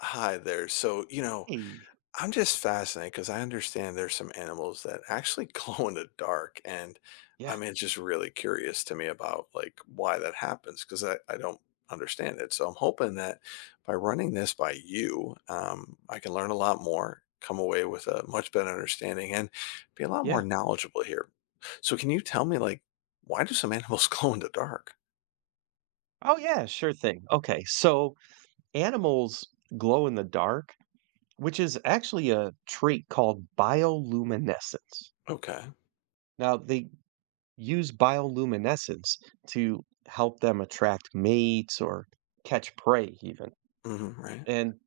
Hi there. Hey, I'm just fascinated because I understand there's some animals that actually glow in the dark. And I yeah, mean, it's just really curious to me about like why that happens because I don't understand it. So I'm hoping that by running this by you, I can learn a lot more, come away with a much better understanding, and be a lot more yeah. knowledgeable here. So, can you tell me, like, why do some animals glow in the dark? Oh, yeah, sure thing. Okay, so animals glow in the dark, which is actually a trait called bioluminescence. Okay. Now, they use bioluminescence to help them attract mates or catch prey, even. Hmm, right. And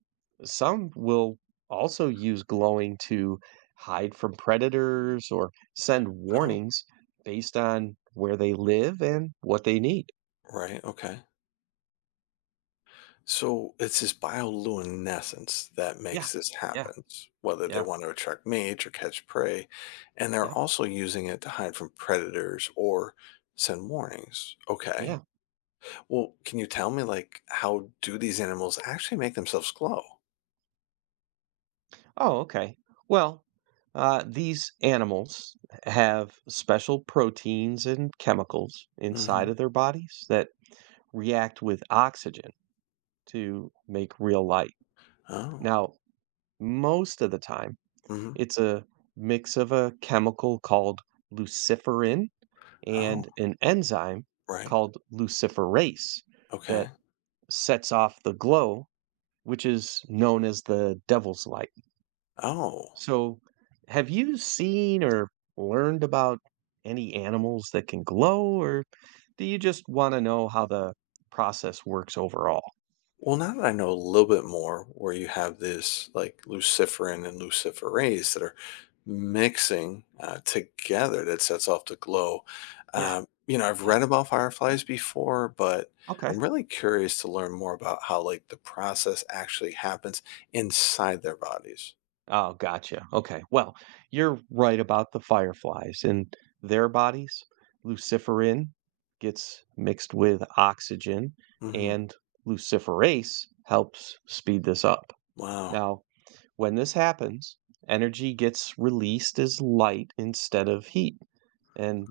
some will also use glowing to hide from predators or send Oh, warnings based on where they live and what they need. right. Okay. So it's this bioluminescence that Yeah, makes this yeah, happen, whether they yeah. want to attract mates or catch prey. And they're Yep. also using it to hide from predators or send warnings. Okay. Yeah. Well, can you tell me, like, how do these animals actually make themselves glow? Oh, okay. Well, these animals have special proteins and chemicals inside Hmm. of their bodies that react with oxygen to make real light. Oh. Now, most of the time, Hmm. it's a mix of a chemical called luciferin Oh, and an enzyme right. called luciferase Okay. that sets off the glow, which is known as the devil's light. Oh. So, have you seen or learned about any animals that can glow, or do you just want to know how the process works overall? Well, now that I know a little bit more, where you have this like luciferin and luciferase that are mixing together that sets off the glow. Yeah, I've yeah. read about fireflies before, but Okay. I'm really curious to learn more about how like the process actually happens inside their bodies. Oh, gotcha. Okay. Well, you're right about the fireflies and their bodies. Luciferin gets mixed with oxygen, Hmm. and luciferase helps speed this up. Wow. Now, when this happens, energy gets released as light instead of heat. And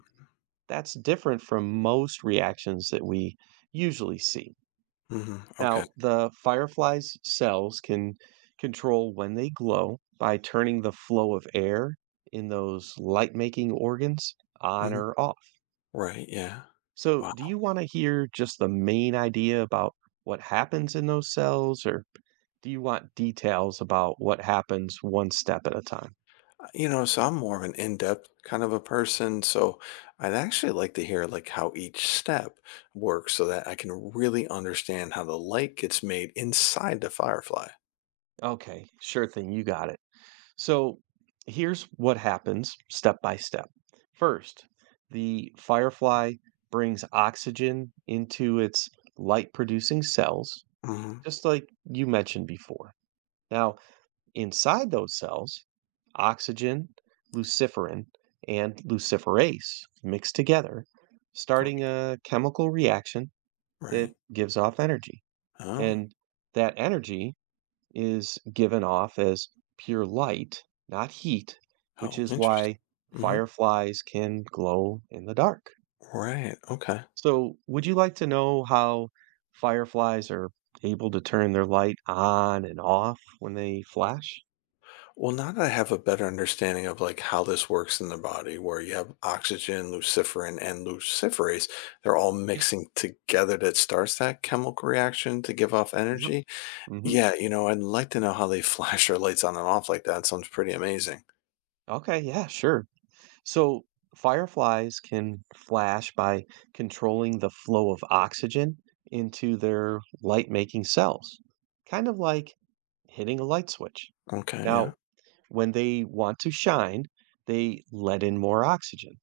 that's different from most reactions that we usually see. Hmm. Okay. Now, the firefly's cells can control when they glow by turning the flow of air in those light making organs on Hmm. or off. Right. Yeah. So, Wow. do you want to hear just the main idea about what happens in those cells, or do you want details about what happens one step at a time? You know, so I'm more of an in-depth kind of a person, so I'd actually like to hear like how each step works so that I can really understand how the light gets made inside the firefly. Okay, sure thing, you got it. So here's what happens step by step. First, the firefly brings oxygen into its light producing cells, Hmm. just like you mentioned before. Now, inside those cells, oxygen, luciferin, and luciferase mix together, starting Okay. a chemical reaction that Right. gives off energy. Oh, And that energy is given off as pure light, not heat, which oh, is interesting. why Hmm. fireflies can glow in the dark. Right. Okay. So, would you like to know how fireflies are able to turn their light on and off when they flash? Well, now that I have a better understanding of like how this works in the body, where you have oxygen, luciferin, and luciferase, they're all Yeah. mixing together that starts that chemical reaction to give off Yep. energy. Hmm. Yeah, I'd like to know how they flash their lights on and off like that, sounds pretty amazing. Okay, yeah, sure. So fireflies can flash by controlling the flow of oxygen into their light-making cells, kind of like hitting a light switch. Okay, yeah. Now, when they want to shine, they let in more oxygen,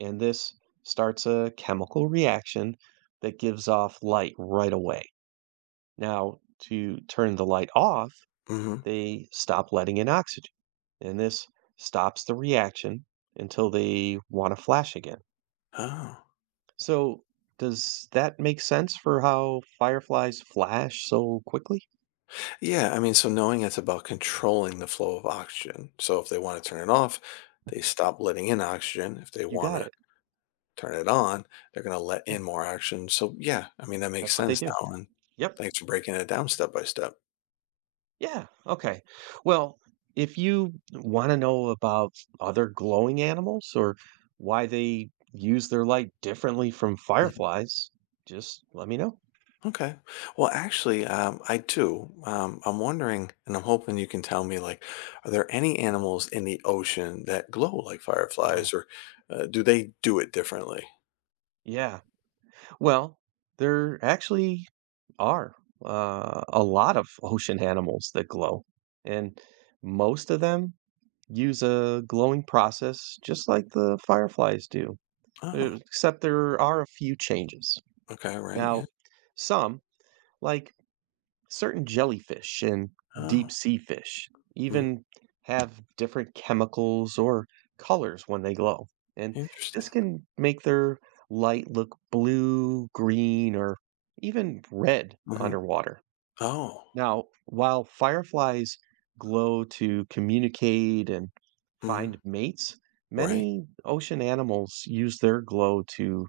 and this starts a chemical reaction that gives off light right away. Now, to turn the light off, Mhm. they stop letting in oxygen, and this stops the reaction until they want to flash again. Oh. So, does that make sense for how fireflies flash so quickly? Yeah, I mean, so knowing it's about controlling the flow of oxygen, so if they wanna turn it off, they stop letting in oxygen, if they You wanna got it. turn it on, they're gonna let Yeah, in more oxygen, so yeah, I mean, that makes that's what they sense do. now, and Yep. thanks for breaking it down step by step. Yeah, okay. Well, if you want to know about other glowing animals or why they use their light differently from Mhm. fireflies, just let me know. Okay. Well, actually, I do. I'm wondering, and I'm hoping you can tell me, like, are there any animals in the ocean that glow like fireflies, Oh, or do they do it differently? yeah. Well, there actually are a lot of ocean animals that glow, and most of them use a glowing process just like the fireflies do, Oh, except there are a few changes. okay, right, yeah. Now, some, like certain jellyfish and Oh, deep sea fish mhm, even have different chemicals or colors when they glow. And this interesting. can make their light look blue, green, or even red Hmm. underwater. Oh, Now, while fireflies glow to communicate and hmm, find mates, right. many ocean animals use their glow to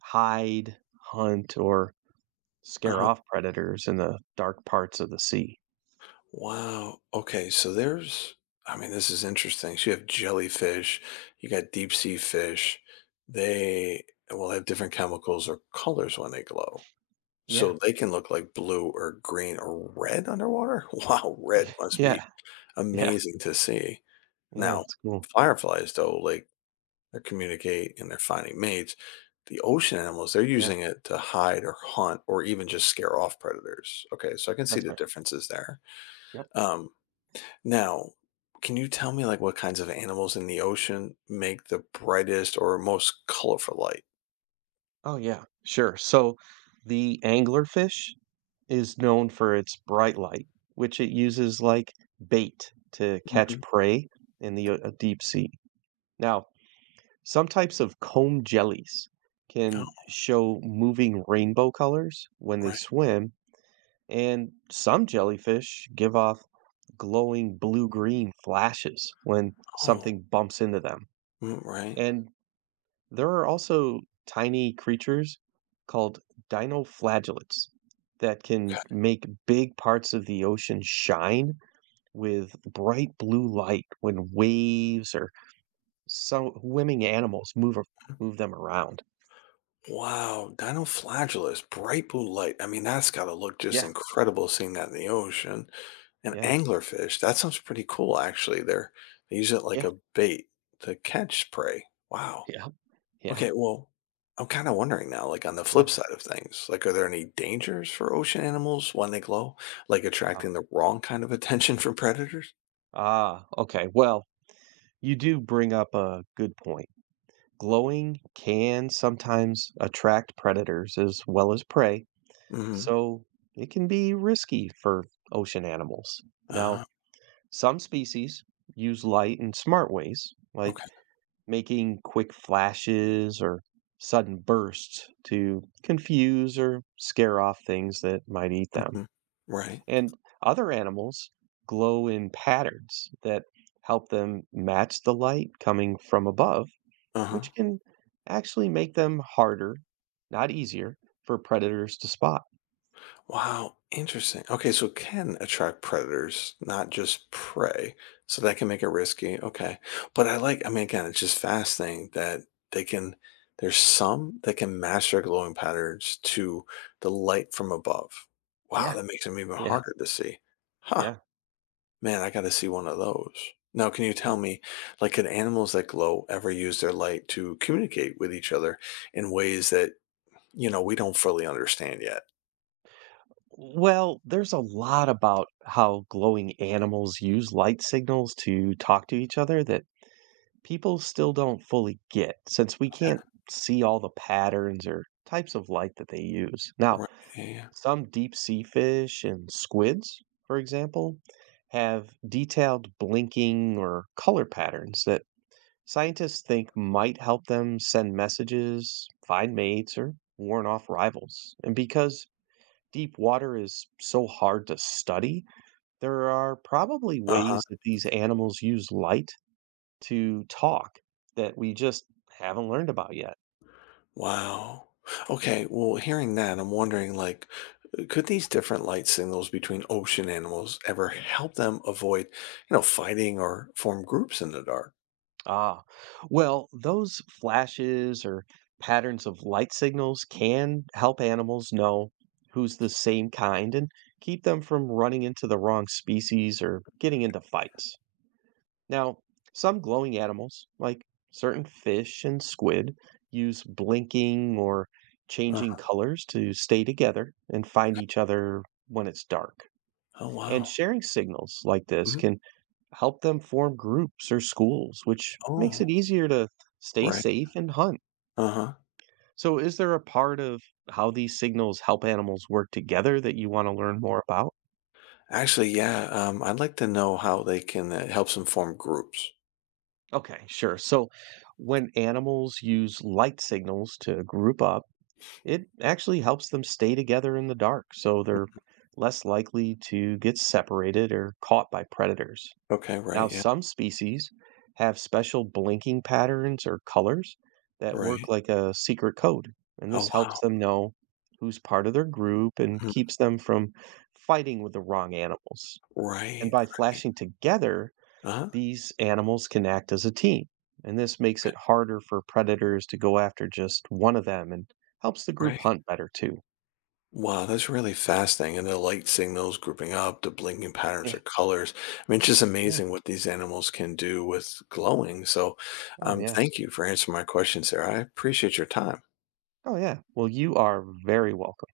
hide, hunt, or scare Uh-huh. off predators in the dark parts of the sea. Wow. Okay, so there's, I mean, this is interesting. So you have jellyfish, you got deep sea fish. They will have different chemicals or colors when they glow. Yeah. So they can look like blue or green or red underwater? Wow, red Y must be yeah, yeah, amazing to see. yeah, Now, it's cool. fireflies, though, like they communicate and they're finding mates. The ocean animals, they're Yeah, using it to hide or hunt or even just scare off predators. Okay, so I can see that's the right. differences there. Yep. Um, now, can you tell me like what kinds of animals in the ocean make the brightest or most colorful light? Oh, yeah, sure. So, the anglerfish is known for its bright light, which it uses like bait to catch Mhm. prey in the, deep sea. Now, some types of comb jellies Oh, can show moving rainbow colors when they right. swim, and some jellyfish give off glowing blue-green flashes when Oh, something bumps into them. mm, right. And there are also tiny creatures called dinoflagellates that can make big parts of the ocean shine with bright blue light when waves or so swimming animals move them around. Wow, dinoflagellus, bright blue light. I mean, that's gotta look just Yeah, incredible seeing that in the ocean. And yeah, anglerfish, that sounds pretty cool actually. They use it like yeah, a bait to catch prey. Wow. yeah, yeah, Okay, well, I'm kind of wondering now, like on the yeah. flip side of things, like are there any dangers for ocean animals when they glow? Like Oh. attracting the wrong kind of attention from predators? Ah, okay. Well, you do bring up a good point. Glowing can sometimes attract predators as well as prey, Mm-hmm. so it can be risky for ocean animals. Uh, Now, some species use light in smart ways, like okay. making quick flashes or sudden bursts to confuse or scare off things that might eat them. Hmm. Right. And other animals glow in patterns that help them match the light coming from above, Uh-huh. which can actually make them harder, not easier, for predators to spot. Wow, interesting. Okay, so can attract predators, not just prey. So that can make it risky. Okay. But I like, I mean, again, it's just fascinating that they can, there's some that can match their glowing patterns to the light from above. Wow, Yeah, that makes them even yeah, harder to see. Huh, yeah. man, I got to see one of those. Now, can you tell Yeah. me, like, can animals that glow ever use their light to communicate with each other in ways that, we don't fully understand yet? Well, there's a lot about how glowing animals use light signals to talk to each other that people still don't fully get, since we Okay, can't see all the patterns or types of light that they use. Now, right. Yeah. Yeah. some deep sea fish and squids, for example, have detailed blinking or color patterns that scientists think might help them send messages, find mates, or warn off rivals. And because deep water is so hard to study, there are probably Uh-huh. ways that these animals use light to talk that we just haven't learned about yet. Wow. Okay, well, hearing that, I'm wondering, like, could these different light signals between ocean animals ever help them avoid, fighting or form groups in the dark? Ah, well, those flashes or patterns of light signals can help animals know who's the same kind and keep them from running into the wrong species or getting into fights. Now, some glowing animals, like certain fish and squid, use blinking or Uh, changing colors to stay together and find each other when it's dark. oh, And wow. sharing signals like this Mhm. can help them form groups or schools, which makes it Oh, easier to stay right. safe and hunt. Uh-huh. So, is there a part of how these signals help animals work together that you want to learn more about? Actually, yeah, I'd like to know how they can helps them form groups. Okay, sure. So, when animals use light signals to group up, it actually helps them stay together in the dark, so they're less likely to get separated or caught by predators. Okay, Now, right, yeah, some species have special blinking patterns or colors that work right. like a secret code, and Oh, this helps wow. them know who's part of their group and Mm, keeps them from fighting with the wrong animals. And right, by right. flashing together, Uh-huh. these animals can act as a team, and this makes Okay, it harder for predators to go after just one of them and helps the right. group hunt better too. Wow, that's really fascinating. And the light signals grouping up, the blinking patterns Yeah, of colors. I mean, it's just yeah. amazing what these animals can do with glowing. So, Oh, yeah. thank you for answering my questions there. I appreciate your time. Oh, yeah. Well, you are very welcome.